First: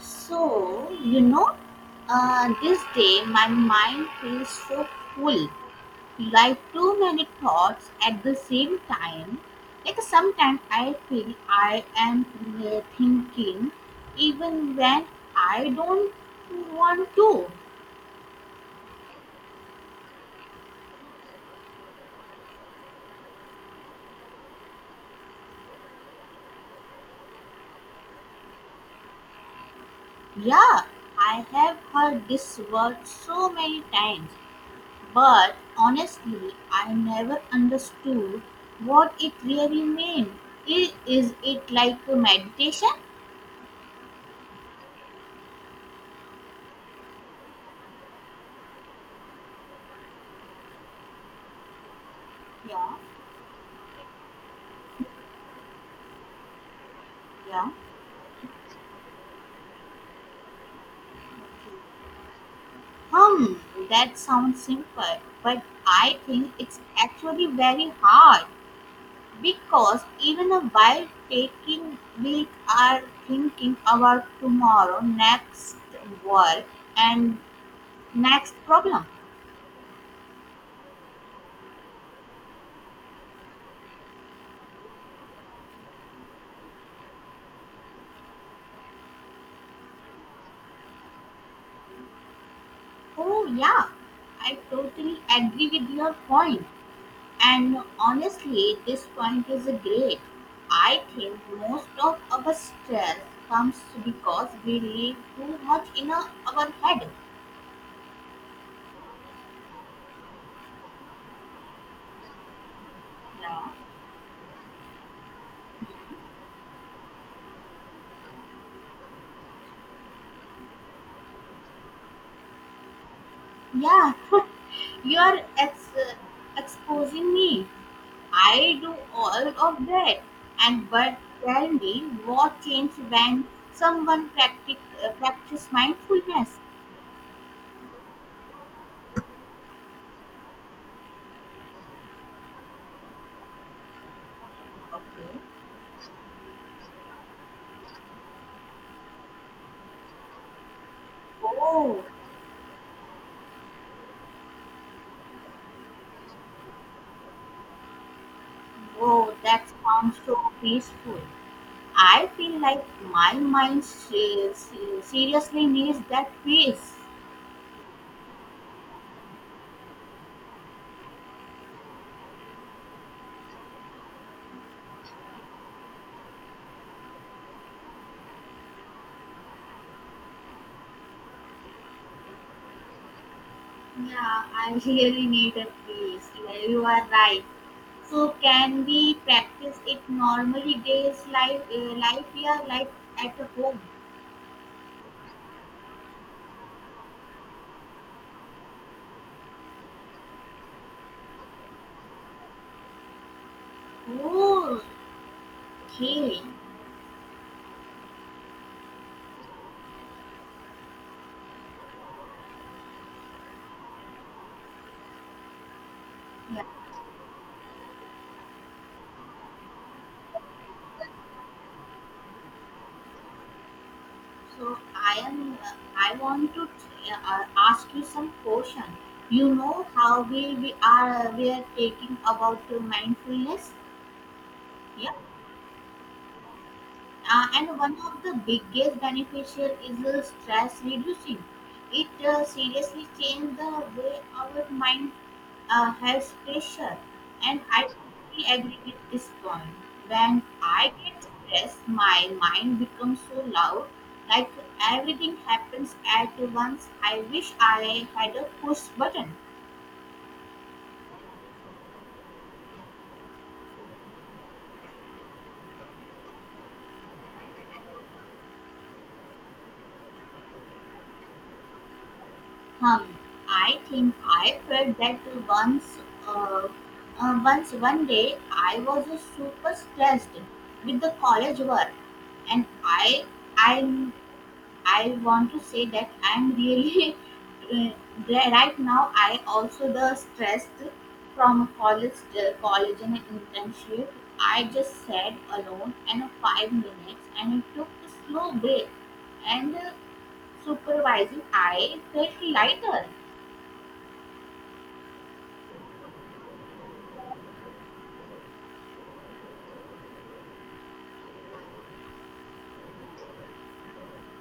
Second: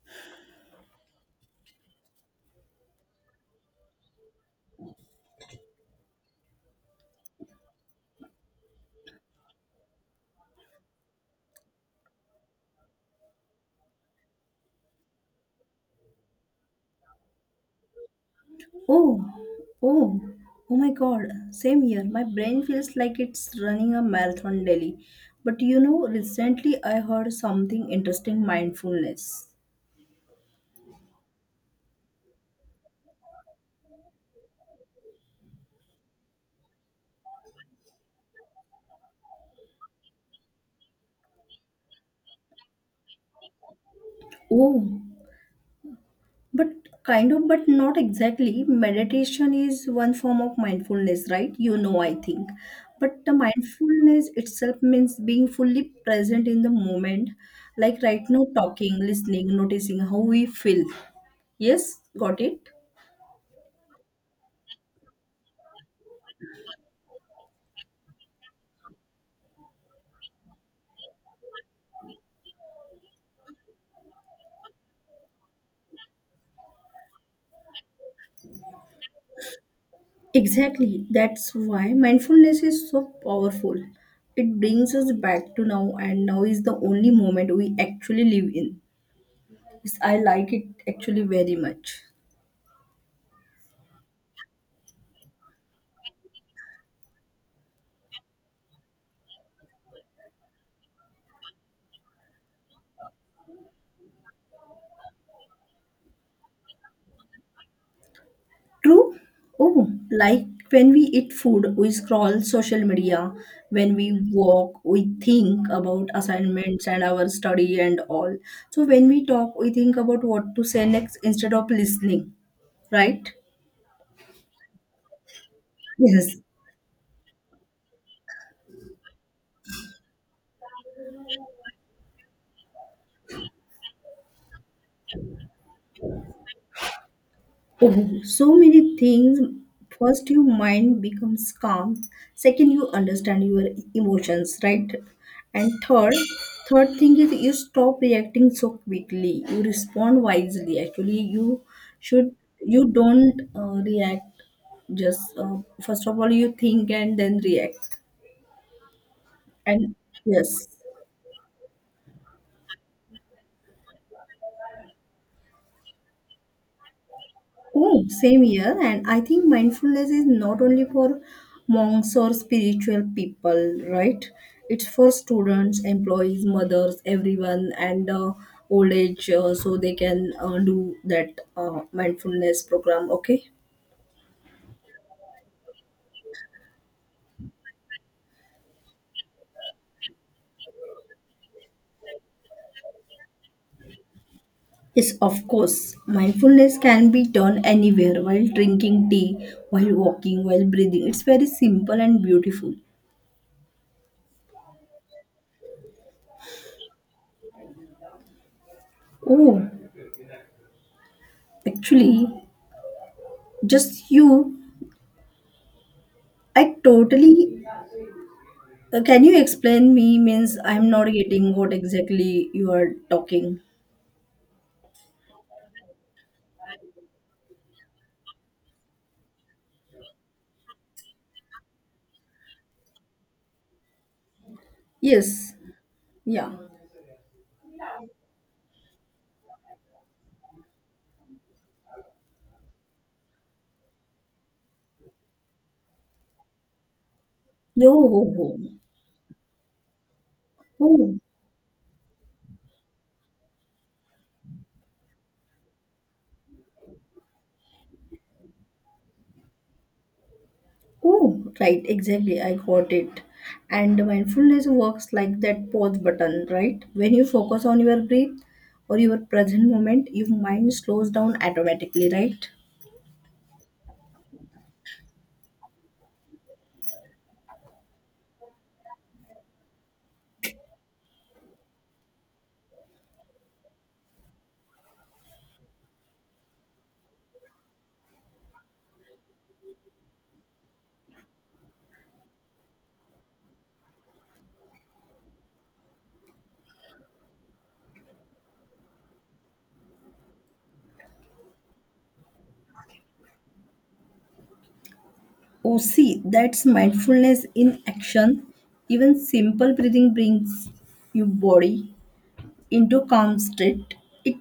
So, this day my mind feels so full, like too many thoughts at the same time. Like sometimes I feel I am thinking even when I don't want to. Oh, oh, oh my God, same here. My brain feels like it's running a marathon daily. But recently I heard something interesting mindfulness. Yeah, I have heard this word so many times, but honestly, I never understood what it really meant. Is it like a meditation? Oh, but kind of, but not exactly. Meditation is one form of mindfulness, right? I think. Yeah, But the mindfulness itself means being fully present in the moment, yeah. like right now, talking, listening, noticing how we feel. Yes, got it? Hmm, that sounds simple, but I think it's actually very hard because even while taking we are thinking about tomorrow, next work, and next problem. Exactly. That's why mindfulness is so powerful. It brings us back to now, and now is the only moment we actually live in. Yes, I like it actually very much. Oh, yeah, I totally agree with your point. And honestly, this point is great. I think most of our stress comes because we live too much in our head. True. Oh, like when we eat food, we scroll social media. Yeah. When we walk, we think about assignments and our study and all. So when we talk, we think about what to say next instead of listening, right? Yeah, you are Yes. exposing me. I do all of that. And but tell me what changed when someone practice mindfulness? Oh, so many things. First, your mind becomes calm. Second, you understand your emotions, right? Okay. And third thing is you stop reacting so quickly. You respond wisely. Actually, Oh, should you don't react. Just first of all, you think and then react. oh, that And sounds so yes, peaceful. I feel like my mind seriously needs that peace. Oh, same here. And I think mindfulness is not only for monks or spiritual people, right? It's for students, employees, mothers, everyone, and old age, so they can do that mindfulness program, okay? Yeah, I really need a peace. Like, you are right. So can we practice it normally days life, yeah, like at the home? Yes, of course. Mindfulness can be done anywhere while drinking tea, while walking, while breathing. It's very simple and beautiful. Oh, okay. Oh, actually, just you. Yeah. I totally Can you explain me? Means I'm not getting what exactly you are talking. So I am. I want to ask you some question. You know how we are taking about mindfulness. Yeah. Yes. Yeah. And one of the biggest beneficial is stress reducing. It seriously changed the way our mind has pressure, and I Yo oh, totally ho. agree with this point. When I Oh, get stressed, my mind becomes so loud, like everything happens at once. I wish I had a push button. oh, right, exactly. I got it. And mindfulness works like that pause button, right? When you focus on your breath or your present moment, your mind slows down automatically, right? Um, I think I felt that once, uh, one day I was super stressed with the college work, and I I want to say that I'm really uh, right now. I also the stressed from college and internship. I just sat alone and 5 minutes and took a slow break and supervising. I felt lighter. Oh, see, that's mindfulness in action. Even simple breathing brings you body into calm state, it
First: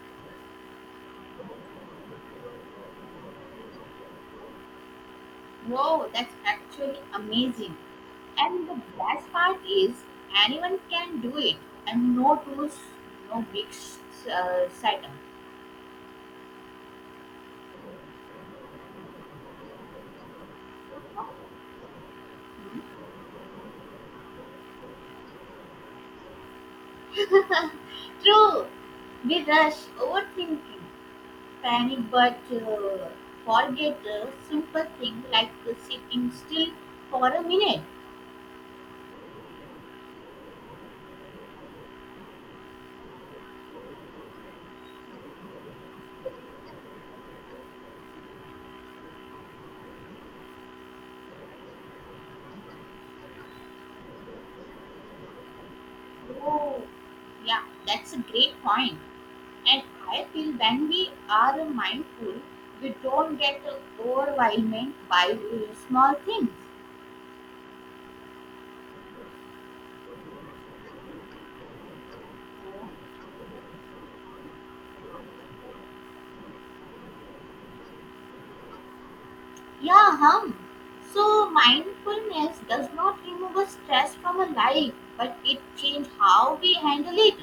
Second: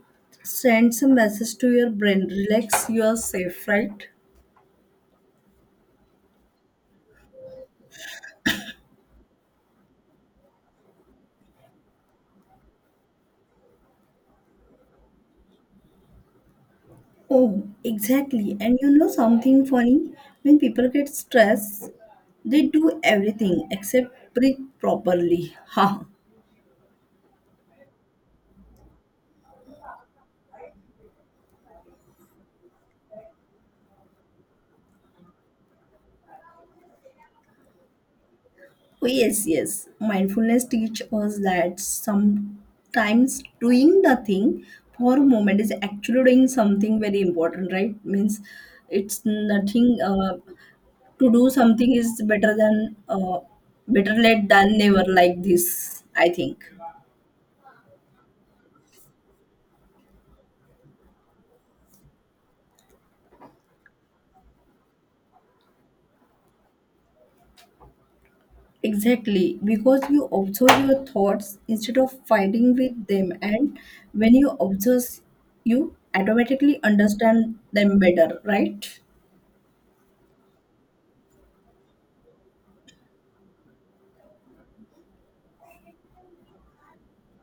sends a message to your brain relax, you are safe, right? Wow, that's actually amazing. And the best part is anyone can do it, and no tools, no big setup. Oh, exactly. And you know something funny? When people get stressed, they do everything except breathe properly. Ha! True, we rush overthinking, panic, but forget a simple thing like sitting still for a minute. Oh, yes, yes. Mindfulness teach us that sometimes doing nothing for a moment is actually doing something very important, right? Means it's nothing. To do something is better than better late than never. Like this, I think. Oh, yeah, that's a great point. And I feel when we are mindful, we don't get overwhelmed by small things. Exactly, because you observe your thoughts instead of fighting with them, and when you observe, you automatically understand them better, right? Yeah, hum. So mindfulness does not remove stress from a life, but it changes how we handle it.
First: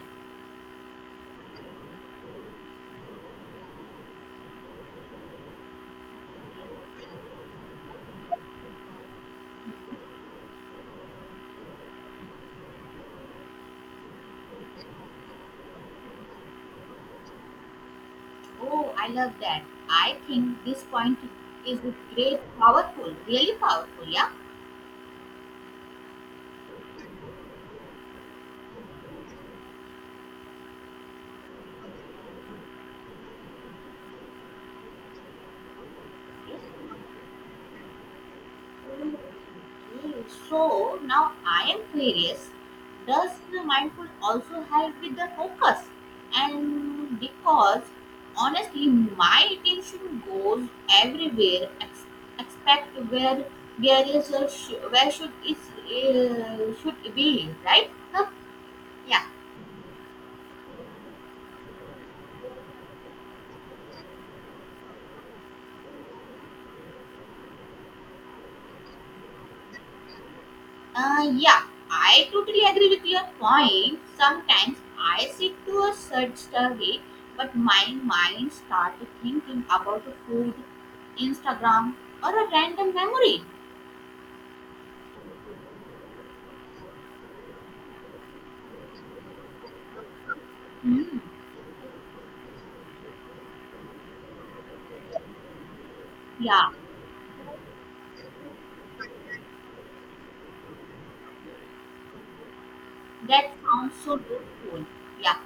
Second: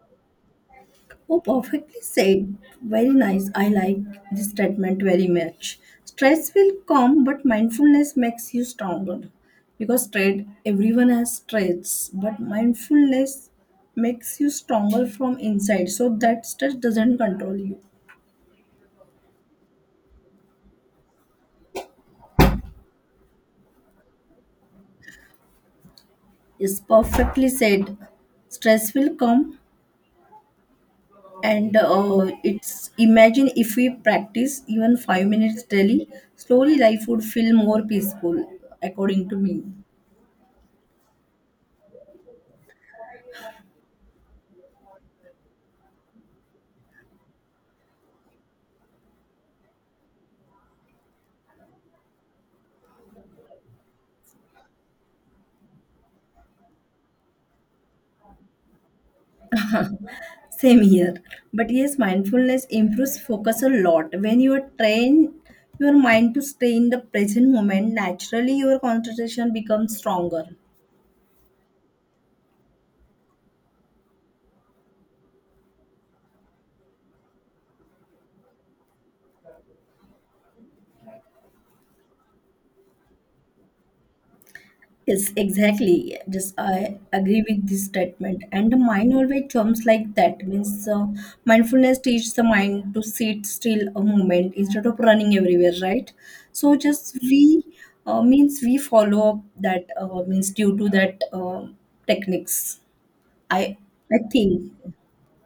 Oh, perfectly said. Very nice. I like this statement very much. Stress will come, but mindfulness makes you stronger. Because stress, everyone has stress, but mindfulness makes you stronger from inside. So that stress doesn't control you. Oh, I love that. I think this point is great, powerful, really powerful, yeah? It's perfectly said. Stress will come, and it's imagine if we practice even 5 minutes daily, slowly Okay, life would feel more peaceful, according to me. so now I am curious, does the mindful also help with the focus? And because honestly, my attention goes everywhere, except where is a where should is should be, right? Huh? Yeah. Same here. But yes, mindfulness improves focus a lot. When you train your mind to stay in the present moment, naturally your concentration becomes stronger. Yeah, I totally agree with your point. Sometimes I sit to a certain survey, but my mind starts thinking about the food, Instagram, or a random memory. Yes, exactly. Just I agree with this statement. And the mind always jumps like that. Means Hmm. mindfulness teaches the mind to sit still a moment instead of running everywhere, right? Yeah, So just we means we follow up that means due to that techniques. that I sounds so I think. beautiful. Yeah,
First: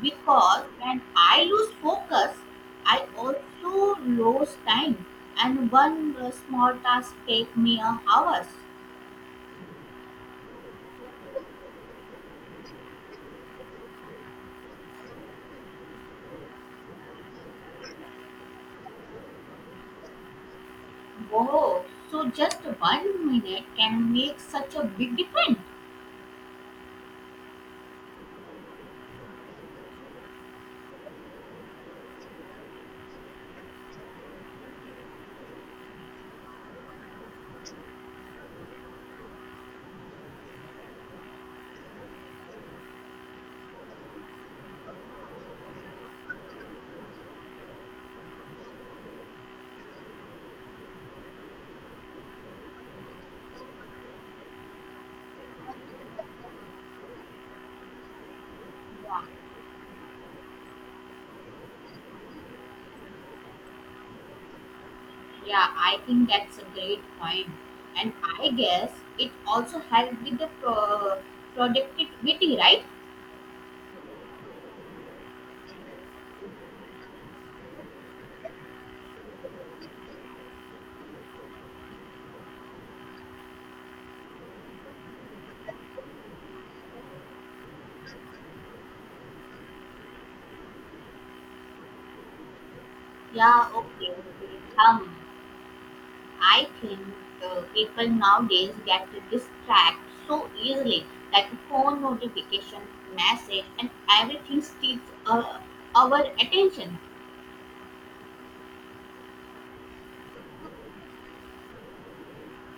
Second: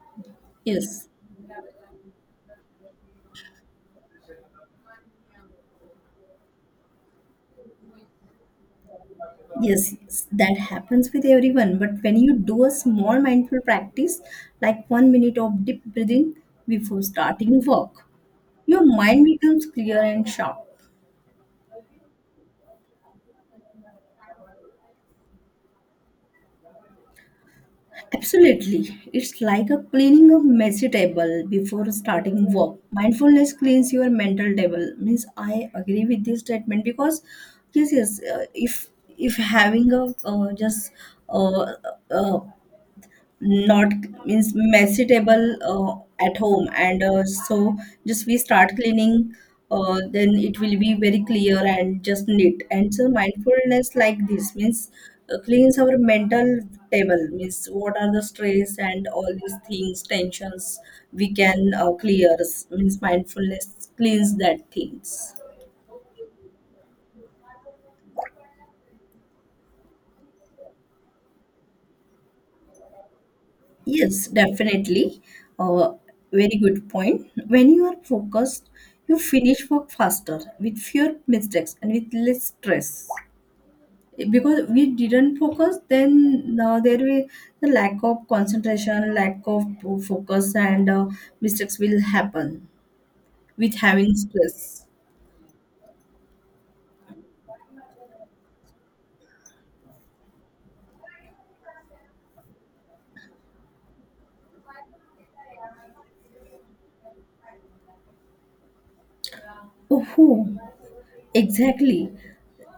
because when Yes, I lose focus, I also lose time, and one small task takes me a hours. yes, yes, that happens with everyone. But when you do a small mindful practice, like 1 minute of deep breathing before starting work, your mind becomes clear and sharp. Wow, so just one minute can make such a big difference. Absolutely. It's like a cleaning a messy table before starting work. Mindfulness cleans your mental table. Means I agree with this statement because yes, yes, if having a just uh, uh, not means messy table at home and so just we start cleaning then it will be very clear and just neat and so mindfulness like this means cleans our mental table means what are the stress and all these things tensions we can clear means mindfulness cleans that things. Yeah, I think that's a great point. And I guess it also helps with the productivity, right? Yes, definitely. Uh, Very good point. When you are focused, you finish work faster with fewer mistakes and with less stress. Because we didn't focus, then now there will the lack of concentration, lack of focus, and mistakes will happen Yeah, with okay, having okay. stress. Um, I think people nowadays get distracted so easily, like phone notification, message, and everything steals our attention. Oh, exactly.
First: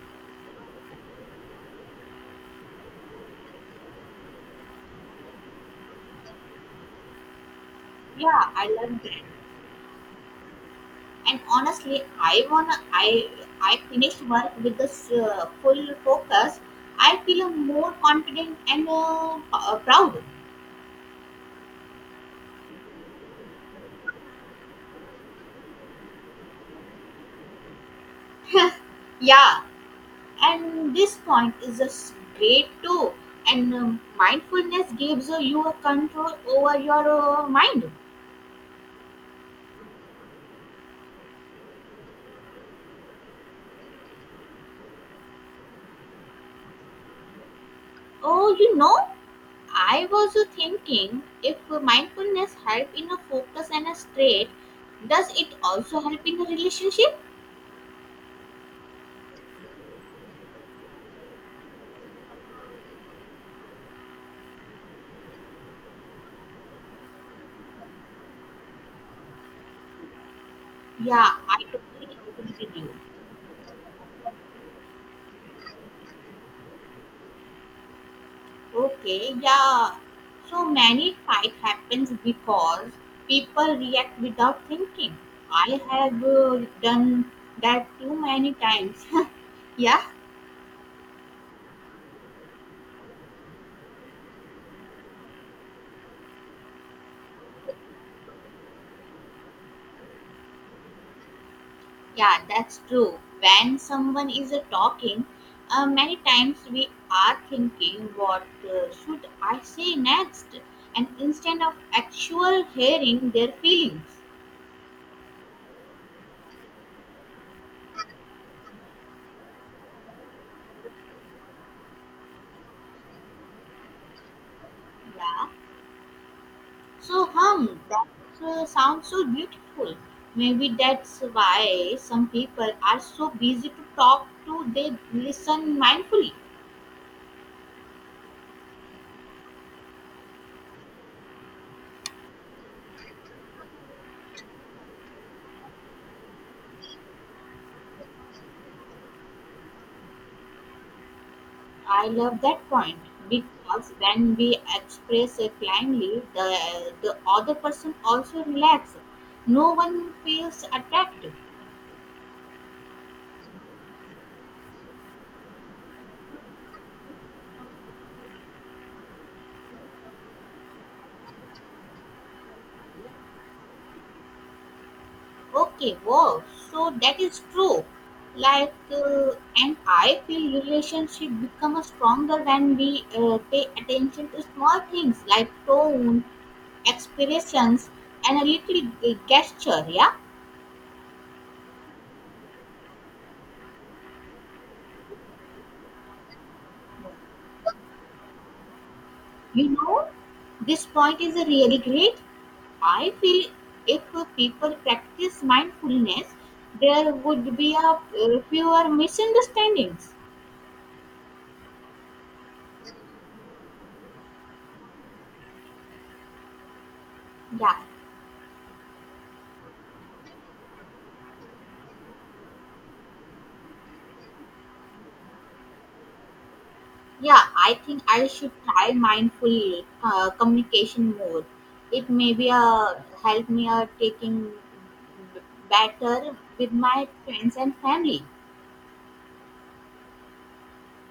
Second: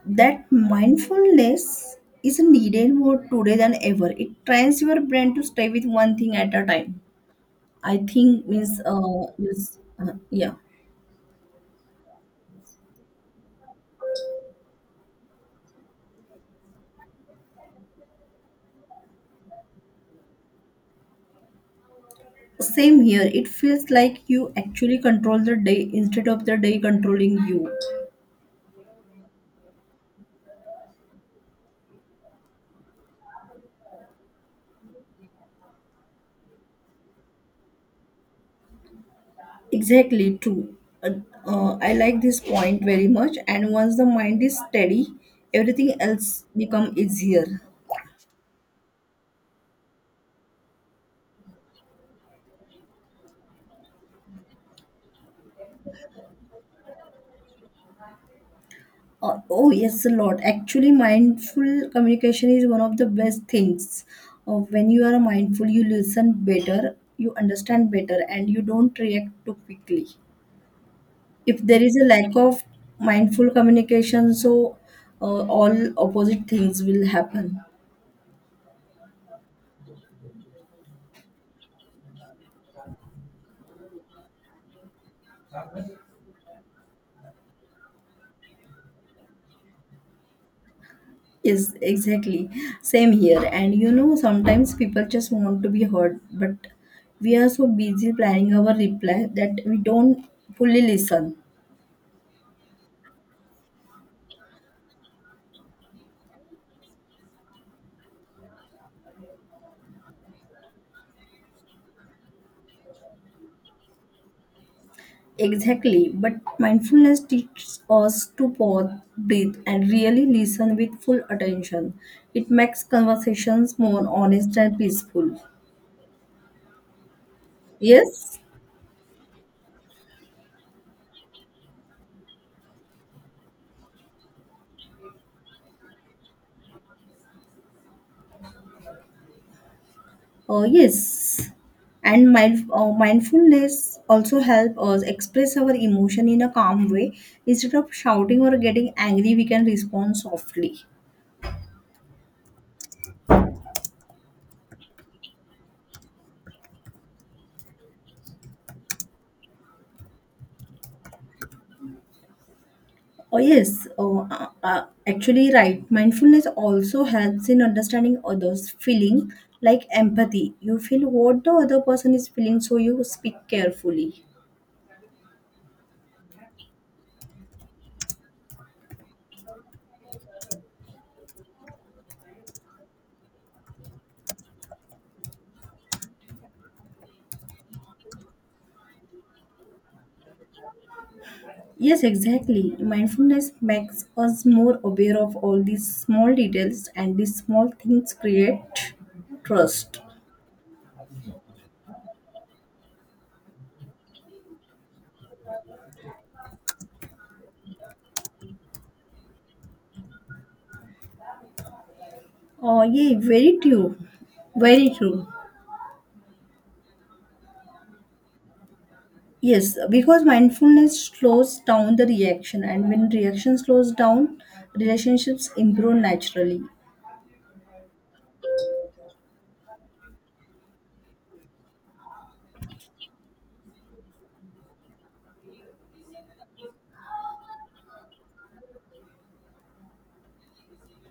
That mindfulness is needed more today than ever. It trains your brain to stay with one thing at a time. I Yeah, think I means love that yeah. And honestly, I wanna I finished work with this full focus. I feel more confident and proud. Same here. It feels like you actually control the day instead of the day controlling you. yeah, and this point is just great too. And mindfulness gives you a control over your mind. Exactly true. Uh, I like this point very much. And once the mind is steady, everything else become easier. Oh, I was thinking if mindfulness help in a focus and a straight, does it also help in a relationship? Oh, yes, a lot. Actually, mindful communication is one of the best things. When you are mindful, you listen better, you understand better, and you don't react too quickly. Yeah, If I there is a totally lack agree of with you. mindful communication, so all opposite things will happen. Okay, yeah. So many fight happens because people react without thinking. I have done that too many times. yeah, Yes, exactly. Same here. And you know, sometimes people just want to be heard, but we are so busy planning our reply that we don't fully listen yeah, that's true. When someone is talking, many times we are thinking, what should I say next? And instead of actual hearing their feelings. exactly. But mindfulness teaches us to pause, breathe, and really listen with full attention. It makes conversations more honest and peaceful. Yeah. So, that Yes. Sounds so beautiful. Maybe that's why some people are so busy to talk to, they listen mindfully. Oh yes, and mindfulness also help us express our emotion in a calm way. Instead of shouting or getting angry, we can respond softly. I love that point because when we express it kindly, the other person also relaxes. No one feels attacked. Oh yes, actually, right. Mindfulness also helps in understanding others' feeling, like empathy. You feel what the other person is feeling, so you speak carefully. Okay, wow. So that is true. Like, and I feel relationship become stronger when we pay attention to small things like tone, expressions, and a little gesture. Yeah, Yes, exactly. Mindfulness makes us more aware of all these small details, and these small things create you trust. know, this point is really great. I feel if people practice mindfulness, there would be a fewer misunderstandings. Oh, yeah, very true. Very true. Yeah, Yes, because mindfulness slows down the reaction, and when reaction slows down, relationships improve naturally. yeah, I think I should try mindful communication more. It may be a help me taking b- better with my friends and family.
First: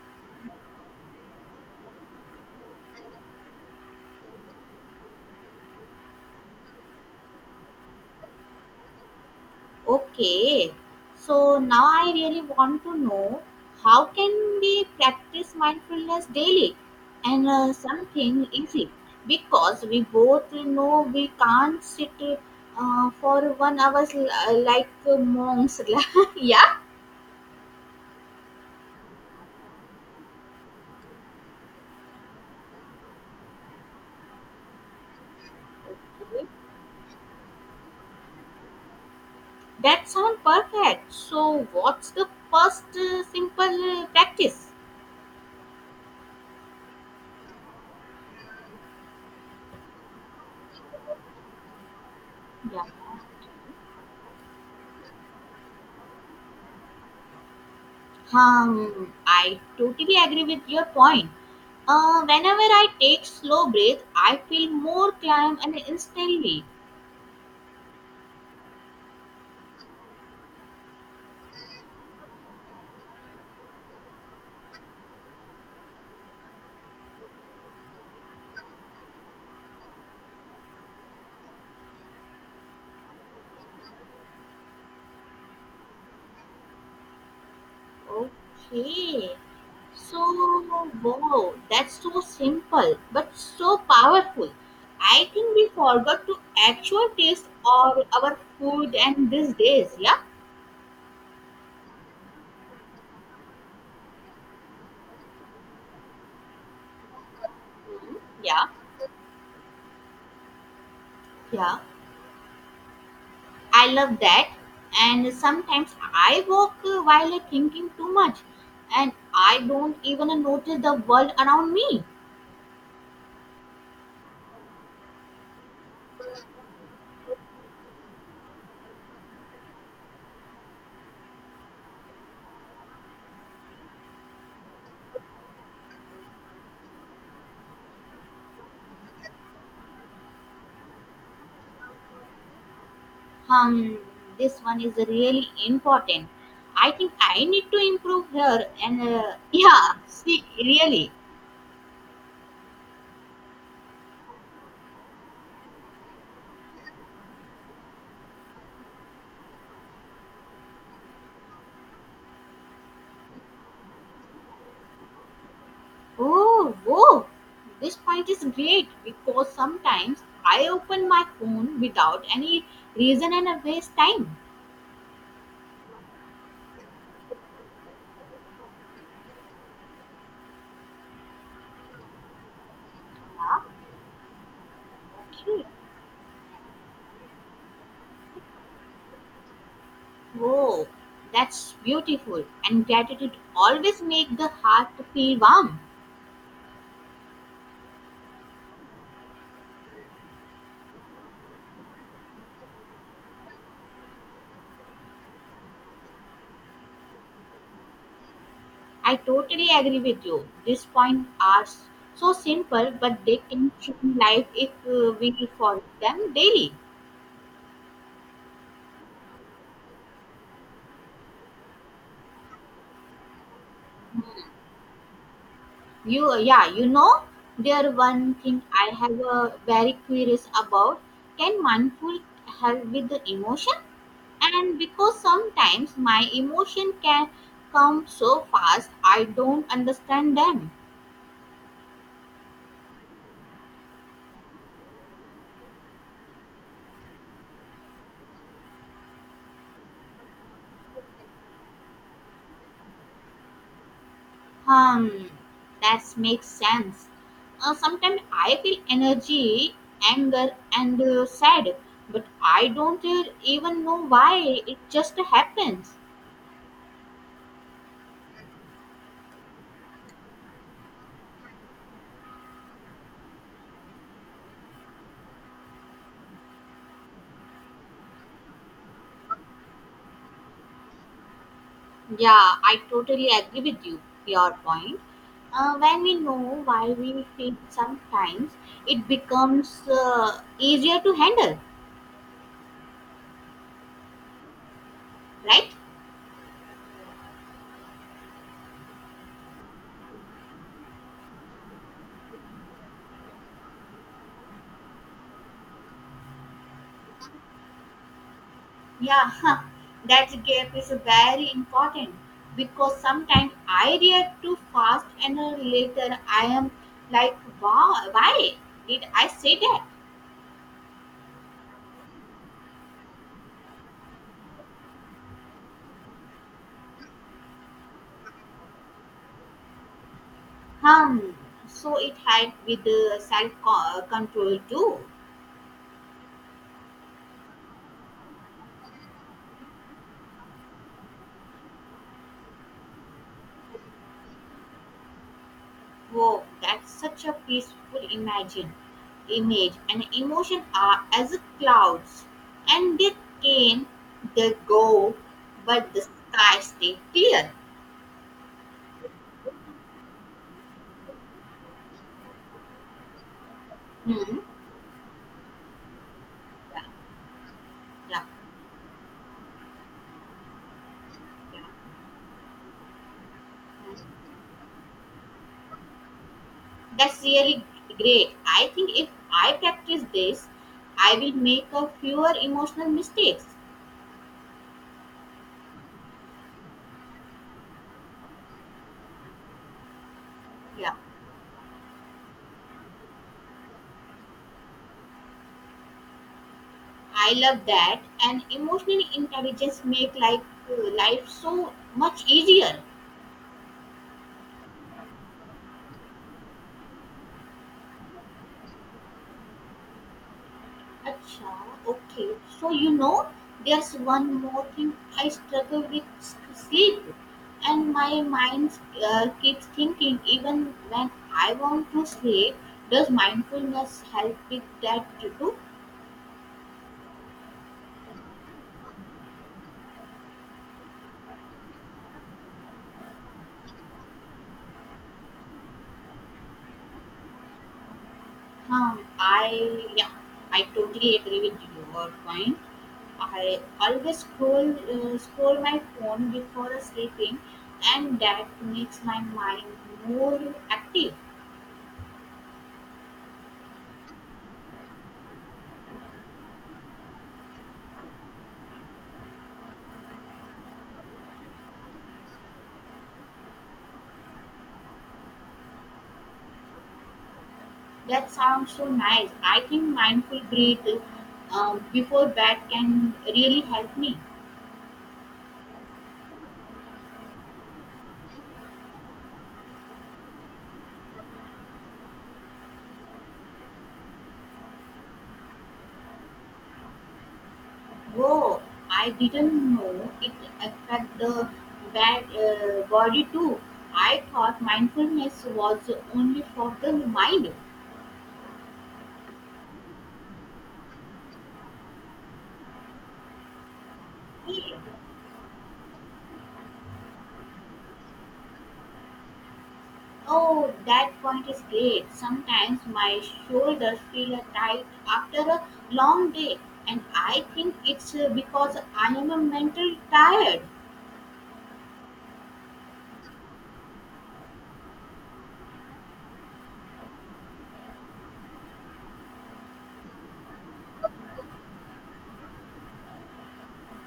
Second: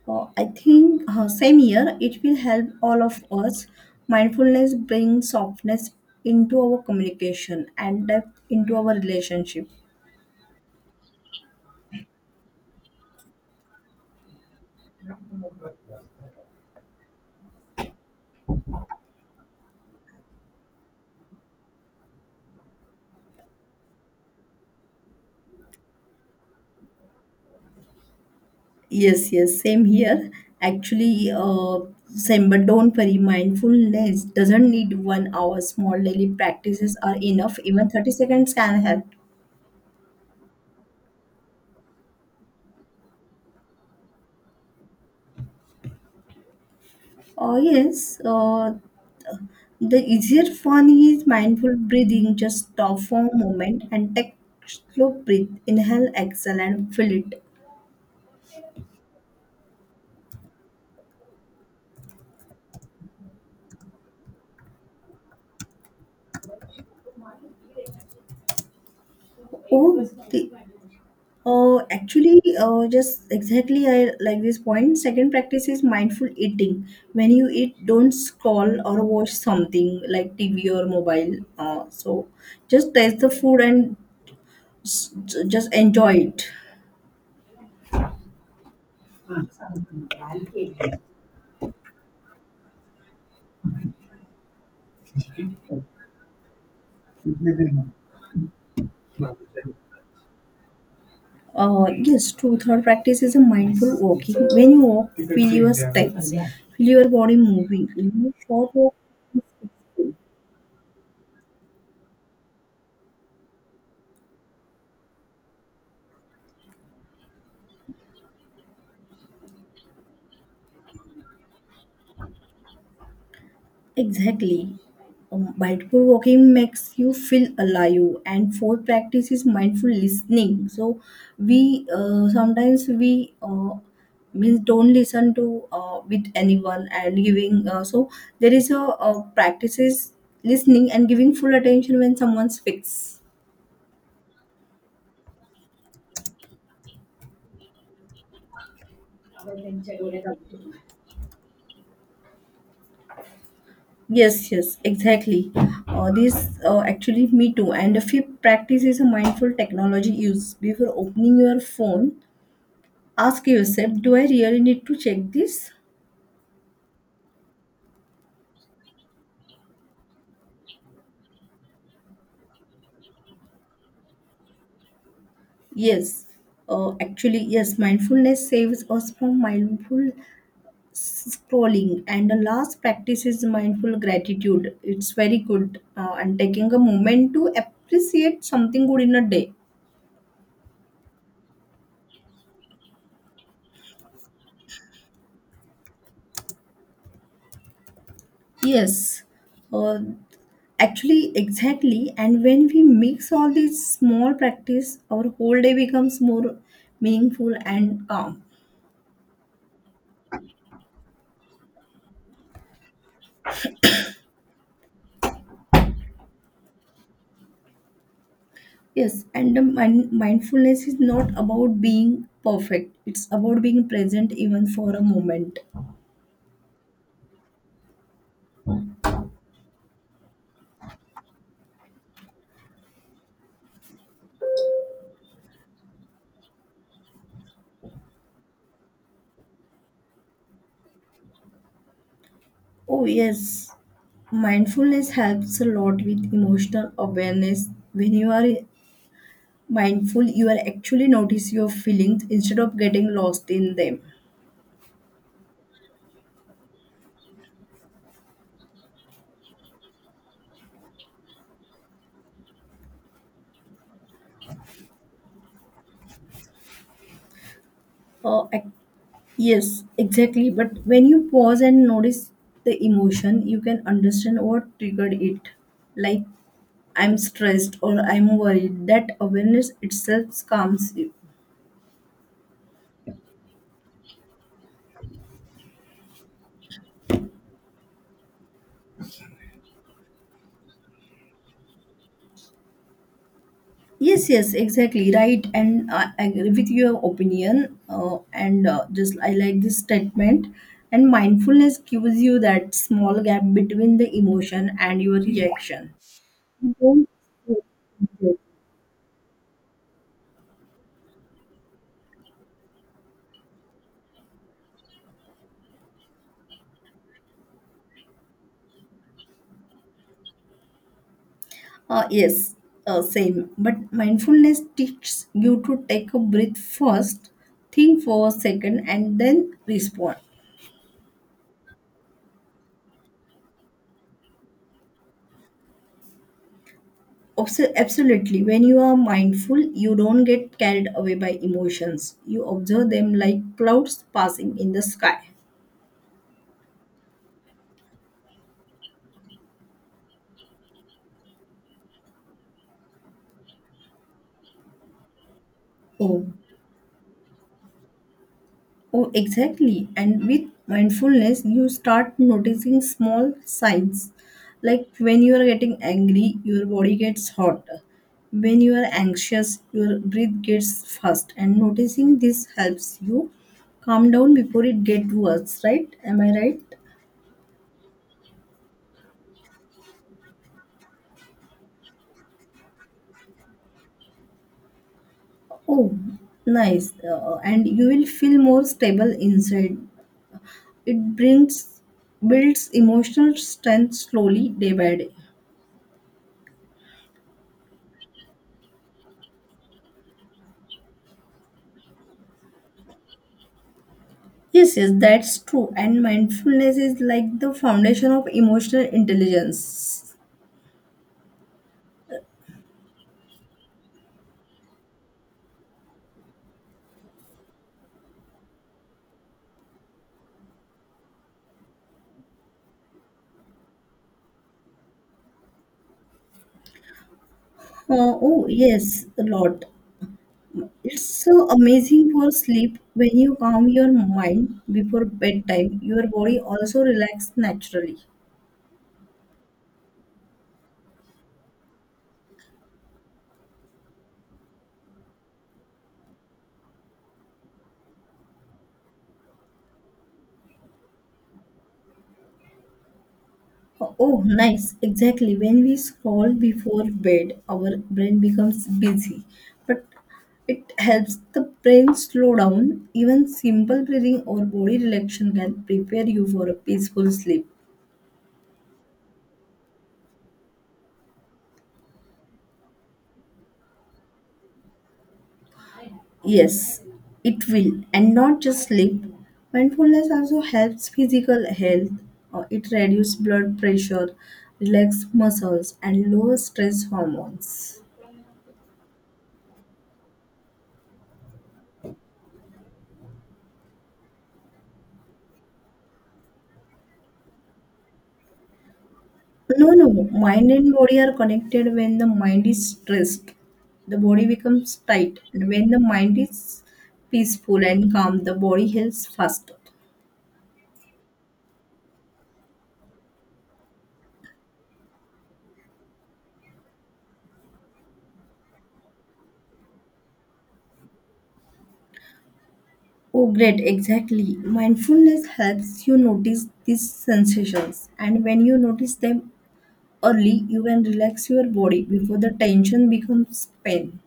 Oh, I think same year it will help all of us. Mindfulness brings softness into our communication and depth into our relationship. Okay, so now I really want to know how can we practice mindfulness daily and something easy, because we both know we can't sit for one hours like monks. yeah. Yes, yes, same here. Actually, same, but don't worry, mindfulness doesn't need 1 hour. Small daily practices are enough. Even 30 seconds can help. That sounds perfect. So, what's the first simple practice? Oh, yes, the easier one is mindful breathing. Just Yeah. stop for a moment and take slow breath. Inhale, exhale, and fill it. I totally agree with your point. Whenever I take slow breath, I feel more calm and instantly. Oh, the Actually, just exactly, I like this point. Second practice is mindful eating. When you eat, don't scroll or watch something like TV or mobile. So just taste the food and s- just enjoy it. Okay. So, wow, that's so simple but so powerful. I think we forgot to actual taste all our food and these days. Yeah, Yes, true. Third practice is a mindful walking. When you walk, feel your steps, feel your body moving. You know, yeah, short walk. yeah. I love that. And sometimes I walk while I thinking too much and I don't even notice the world around me. Exactly. Mindful walking makes you feel alive, and fourth practice is mindful listening. So we sometimes we means don't listen to with anyone and giving. So there is a practices listening and giving full attention when someone speaks. Um, this one is really important. I think I need to improve here and yeah, see, really. Yes, yes, exactly. This actually me too. And the fifth practice is a mindful technology use. Before opening your phone, ask yourself, do I really need to check this? Oh, whoa, this point is great because sometimes I open my phone without any reason and I waste time. Yes, actually, yes, mindfulness saves us from mindful scrolling. And the last practice is Yeah, mindful gratitude. It's very okay. good, and taking a moment to appreciate something good in a day. Oh, that's beautiful. And gratitude always make the heart feel warm. Yes, uh, actually exactly, and when we mix all these small practice, our whole day becomes more meaningful and calm. I totally agree with you. These points are so simple, but they can change life if we follow them daily. Yes, and the mindfulness is not about being perfect, it's about being present even for a moment. Yeah, there one thing I have very curious about. Can mindful help with the emotion? And because sometimes my emotion can come so fast, I don't understand them. Oh, yes, mindfulness helps a lot with emotional awareness. When you are mindful, you are actually notice your feelings instead of getting lost in them. Um, that makes sense. Sometimes I feel energy, anger, and sad, but I don't even know why. It just happens. Uh, ac- Yes, exactly. But when you pause and notice the emotion, you can understand what triggered it. Like, I'm stressed or I'm worried. That awareness itself calms you. Yeah, I totally agree with you. Your point. When we know why we feel sometimes, it becomes easier to handle, Yes, yes, exactly. Right. right? And I agree with your opinion. And just I like this statement. And mindfulness gives you that small gap between the emotion and your reaction. Yeah, that gap is very important because sometimes I react too fast and later I am like, wow, why did I say that? Yes, same. But mindfulness teaches you to take a breath first, think for a second, and then respond. Hmm. So it helped with the self control too. Absolutely. When you are mindful, you don't get carried away by emotions. You observe them like clouds passing in the sky. Wow, that's such a peaceful image, and emotion are as clouds, and they came, they go, but the Oh, sky stay clear. oh, exactly. And with mindfulness, you start noticing small signs. Hmm. Like when you are getting angry, your Yeah, body gets hot. yeah, When you are anxious, your breath gets fast. And yeah. noticing this helps you calm Yeah. down before it gets worse, right? Am I right? That's really great. I think if I practice this, I will make a fewer emotional mistakes. Oh, nice. And you will feel more stable inside. Yeah, It brings builds emotional strength slowly day by day. I love that. And emotional intelligence make like life so much easier. Yes, yes, that's true. And mindfulness is like the foundation of emotional intelligence. Acha, okay. So there's one more thing I struggle with sleep, and my mind keeps thinking even when I want to sleep. Does mindfulness help with that too? Oh, yes, a lot. It's so amazing for sleep when you calm your mind before bedtime. Your body also relaxes naturally. I Yeah, I totally agree with your point. I always scroll my phone before sleeping, and that makes my mind more active. Oh, oh, nice. Exactly. When we scroll before bed, our brain becomes busy. But it helps the brain slow down. Even simple breathing or body relaxation can prepare you for a peaceful sleep. That sounds so nice. I think mindful breath before bed can really help me. Yes, it will, and not just sleep. Mindfulness also helps physical health. It reduces blood pressure, relaxes muscles, and lowers stress hormones. Whoa! I didn't know it affect the bad body too. I thought mindfulness was only for the mind. No, no, mind and body are connected. When the mind is stressed, the body becomes tight, and when the mind is peaceful and calm, the body heals faster. Oh, that point is great. Sometimes my shoulders feel tight after a long day, and I think it's because I am a mental tired. Oh, great, exactly. Mindfulness helps you notice these sensations, and when you notice them, early, you can relax your body before the tension becomes pain.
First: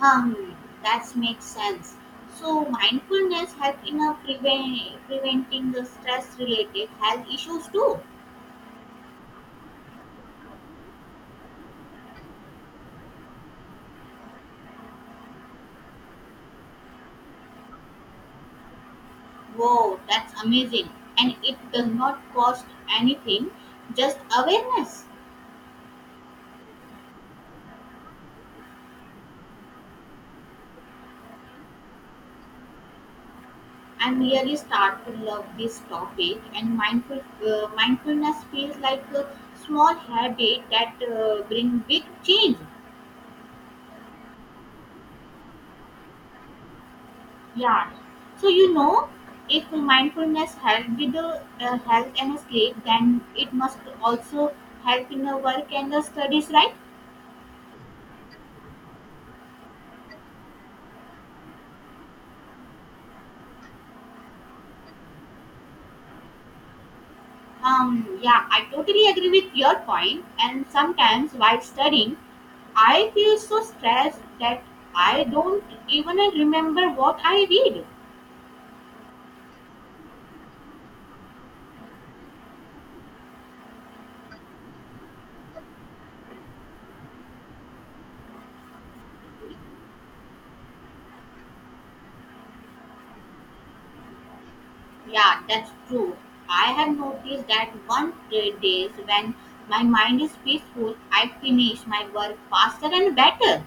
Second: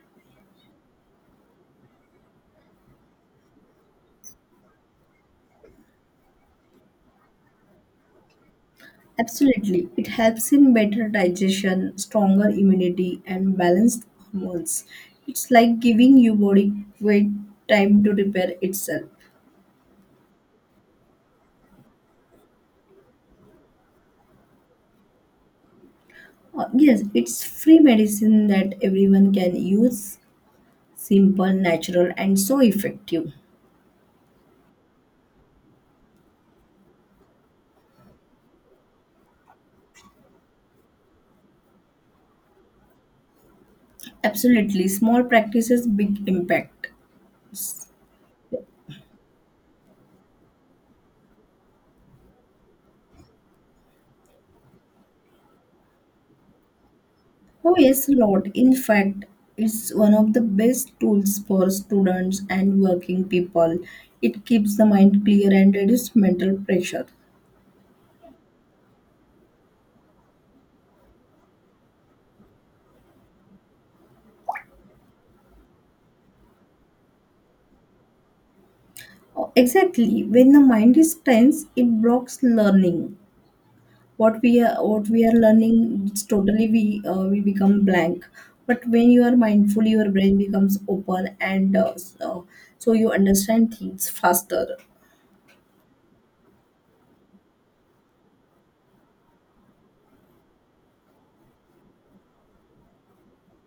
Hmm, that makes sense. So mindfulness helps in a preventing the stress-related health issues too. Absolutely, it helps in better digestion, stronger immunity, and balanced hormones. It's like giving your body weight time to repair itself. Wow, that's amazing, and it does not cost anything, just awareness. Yes, it's free medicine that everyone can use, simple, natural, and so effective. And really start to love this topic, and mindfulness feels like a small habit that bring big change. Absolutely, small practices, big impact. Yeah, so if mindfulness help with the health and sleep, then it must also help in the work and the studies, right? Oh, yes, a lot. In fact, it's one of the best tools for students and working people. It keeps the mind clear and reduces mental pressure. Yeah, I totally agree with your point. And sometimes while studying, I feel so stressed that I don't even remember what I read. Oh, exactly. When the mind is tense, it blocks learning. What we are learning, it's totally we become blank. But when you are mindful, your brain becomes open, and so you understand things faster. Yeah, that's true. I have noticed that one great days when my mind is peaceful, I finish my work faster and better.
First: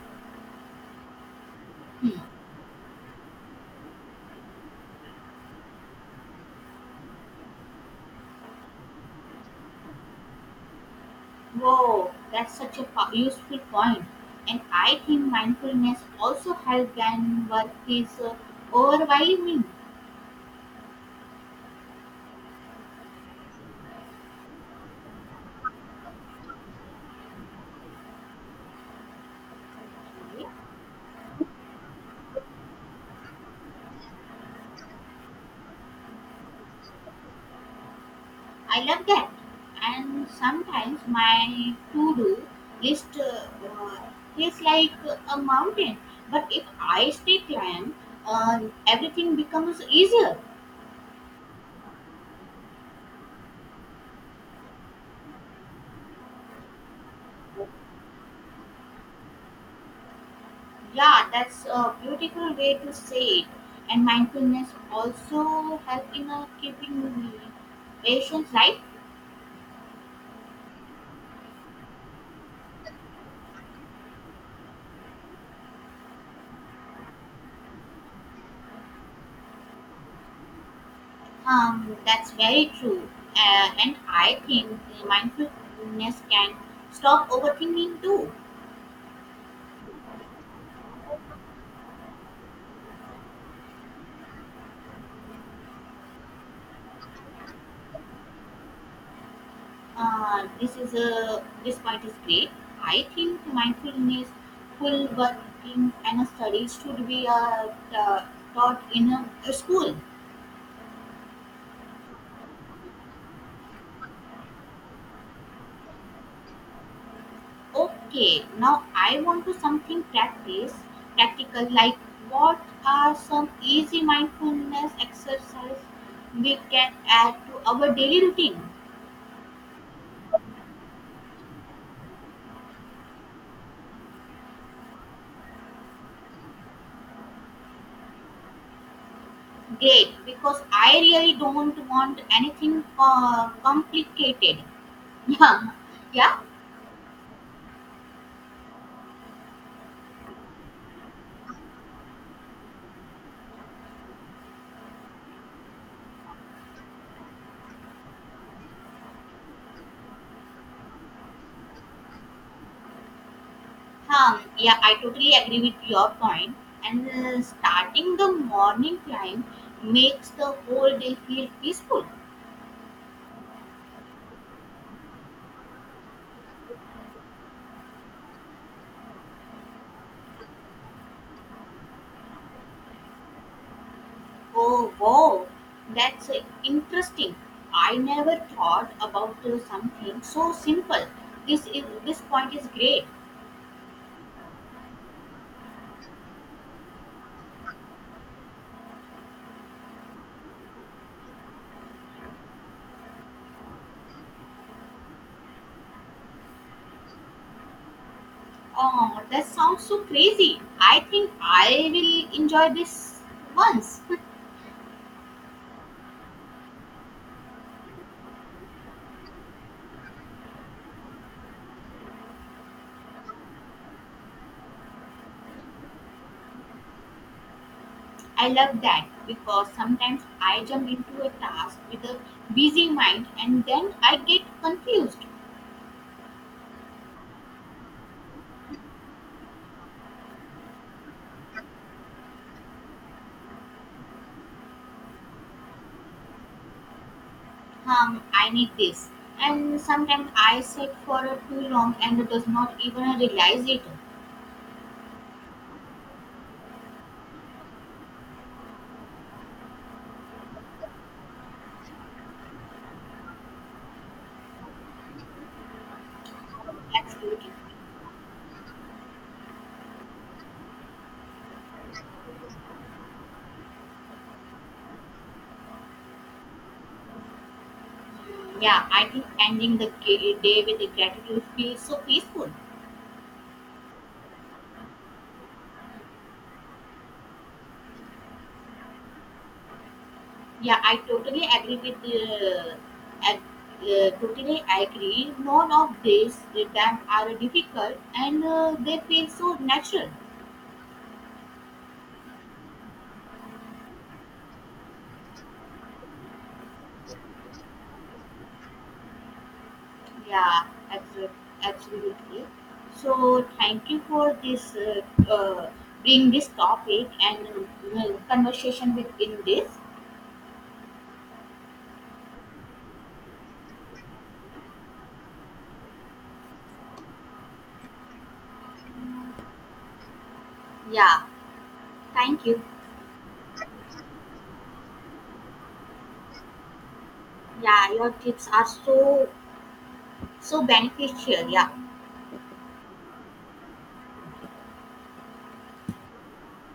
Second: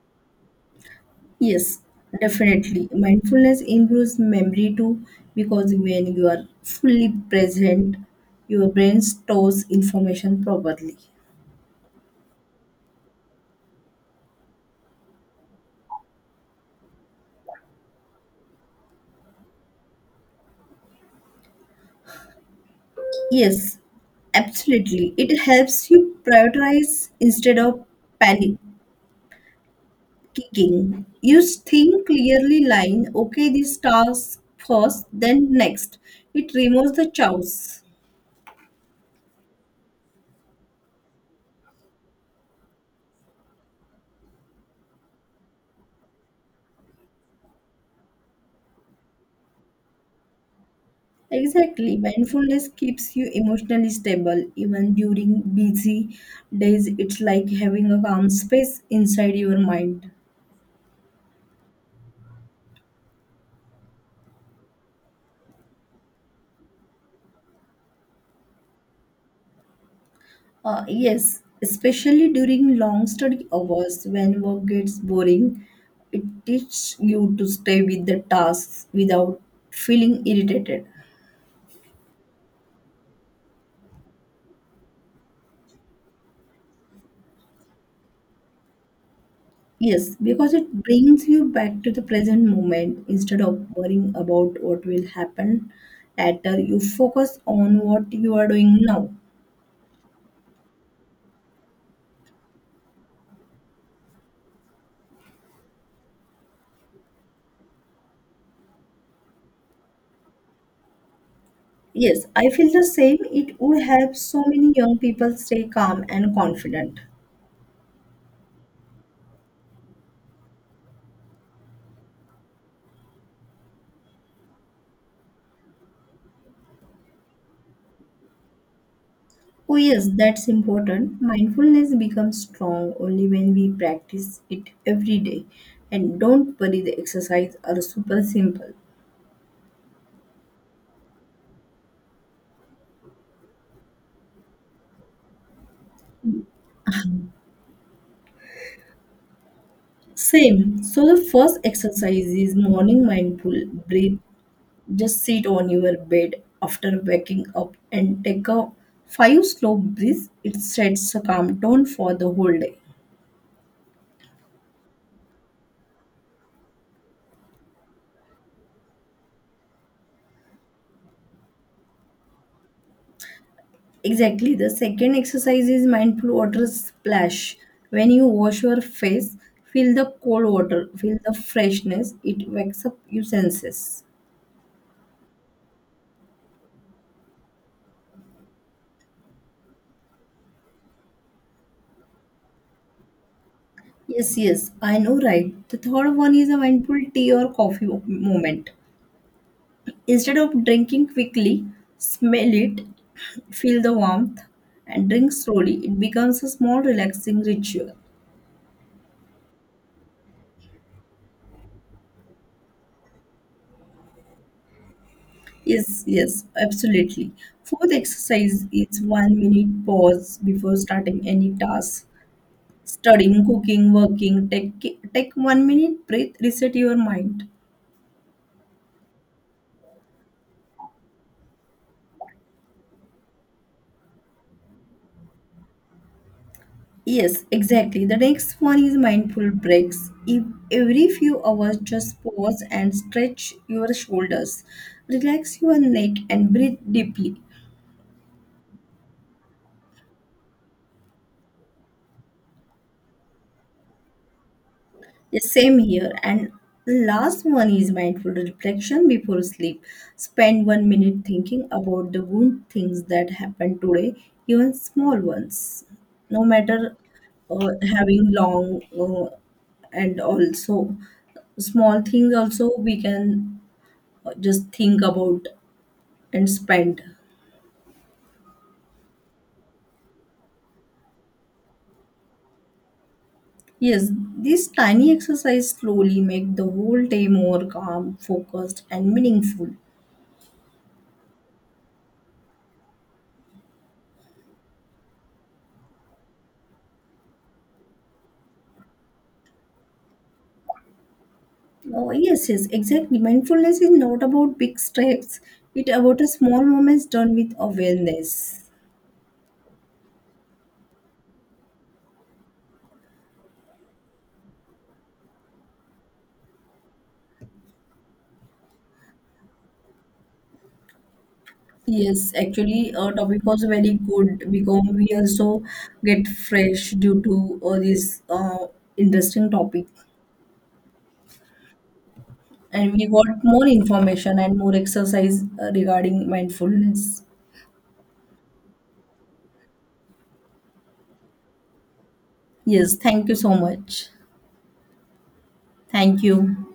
Yes, Hmm. definitely. Mindfulness improves memory too because when you are fully present, your brain stores information properly. Whoa, that's such a useful point. And I think mindfulness also helps when work is overwhelming. Yes, absolutely. It helps you prioritize instead of panicking. Yeah, You think clearly, line, okay, this task first, then next. It removes the chaos. I love that. And sometimes my to-do list feels like a mountain, but if I stay calm, uh, everything becomes easier. Exactly. Mindfulness keeps you emotionally stable even during busy days. It's like having a calm space inside your mind. Yeah, that's a beautiful way to say it. And mindfulness also help in keeping the patients, right. Yes, especially during long study hours when work gets boring, it teaches you to stay with the tasks without feeling irritated. That's very true. And I think the mindfulness can stop overthinking too. Yes, because it brings you back to the present moment instead of worrying about what will happen later. You focus on what you are doing now. This point is great. I think mindfulness, full working and studies should be taught in a school. Yes, I feel the same. It would help so many young people stay calm and confident. Okay, now I want to something practical. Like, what are some easy mindfulness exercise we can add to our daily routine? Oh, yes, that's important. Mindfulness becomes strong only when we practice it every day. And don't worry, the exercise are super simple. Great, because I really don't want anything complicated. Yeah, yeah, Same. So, the first exercise is morning mindful breathe. Just sit on your bed after waking up and take a five slow breaths. It sets a calm tone for the whole day. Yeah. I totally agree with your point. And starting the morning climb makes the whole day feel peaceful. Exactly. The second exercise is mindful water splash. When you wash your face, feel the cold water, feel the freshness. It wakes up your senses. Oh wow, that's interesting. I never thought about something so simple. This point is great. Yes, yes, I know, right? The third one is a mindful tea or coffee moment. Instead of drinking quickly, smell it, feel the warmth, and drink slowly. It becomes a small relaxing ritual. Oh, that sounds so crazy. I think I will enjoy this once. Yes, yes, absolutely. Fourth exercise is 1 minute pause before starting any task. Studying, cooking, working, take 1 minute breath, reset your mind. I love that because sometimes I jump into a task with a busy mind and then I get confused. Yes, exactly. The next one is mindful breaks. If every few hours, just pause and stretch your shoulders, relax your neck, and breathe deeply. I need this, and sometimes I sit for too long and does not even realize it. Yeah, same here. And last one is mindful reflection before sleep. Spend 1 minute thinking about the good things that happened today, even small ones. No matter That's beautiful. uh, having long and also small things, also we can just think about and spend. Yeah, I think ending the day with the gratitude feels so peaceful. Yes, these tiny exercise slowly make the whole day more calm, focused, and meaningful. Yeah, I totally agree with the. Ag- totally agree. None of these times are difficult, and they feel so natural. Oh, yes, yes, exactly. Mindfulness is not about big steps. It's about a small moments done with awareness. Yeah, abso- absolutely. So thank you for this. Uh, bring this topic and conversation within this. Yes, actually, our topic was very good because we also get fresh due to this interesting topic, Yeah, thank you. and we got more information and more exercise regarding mindfulness. Yeah, your tips are so beneficial. Yeah. Yes, thank you so much. Thank you.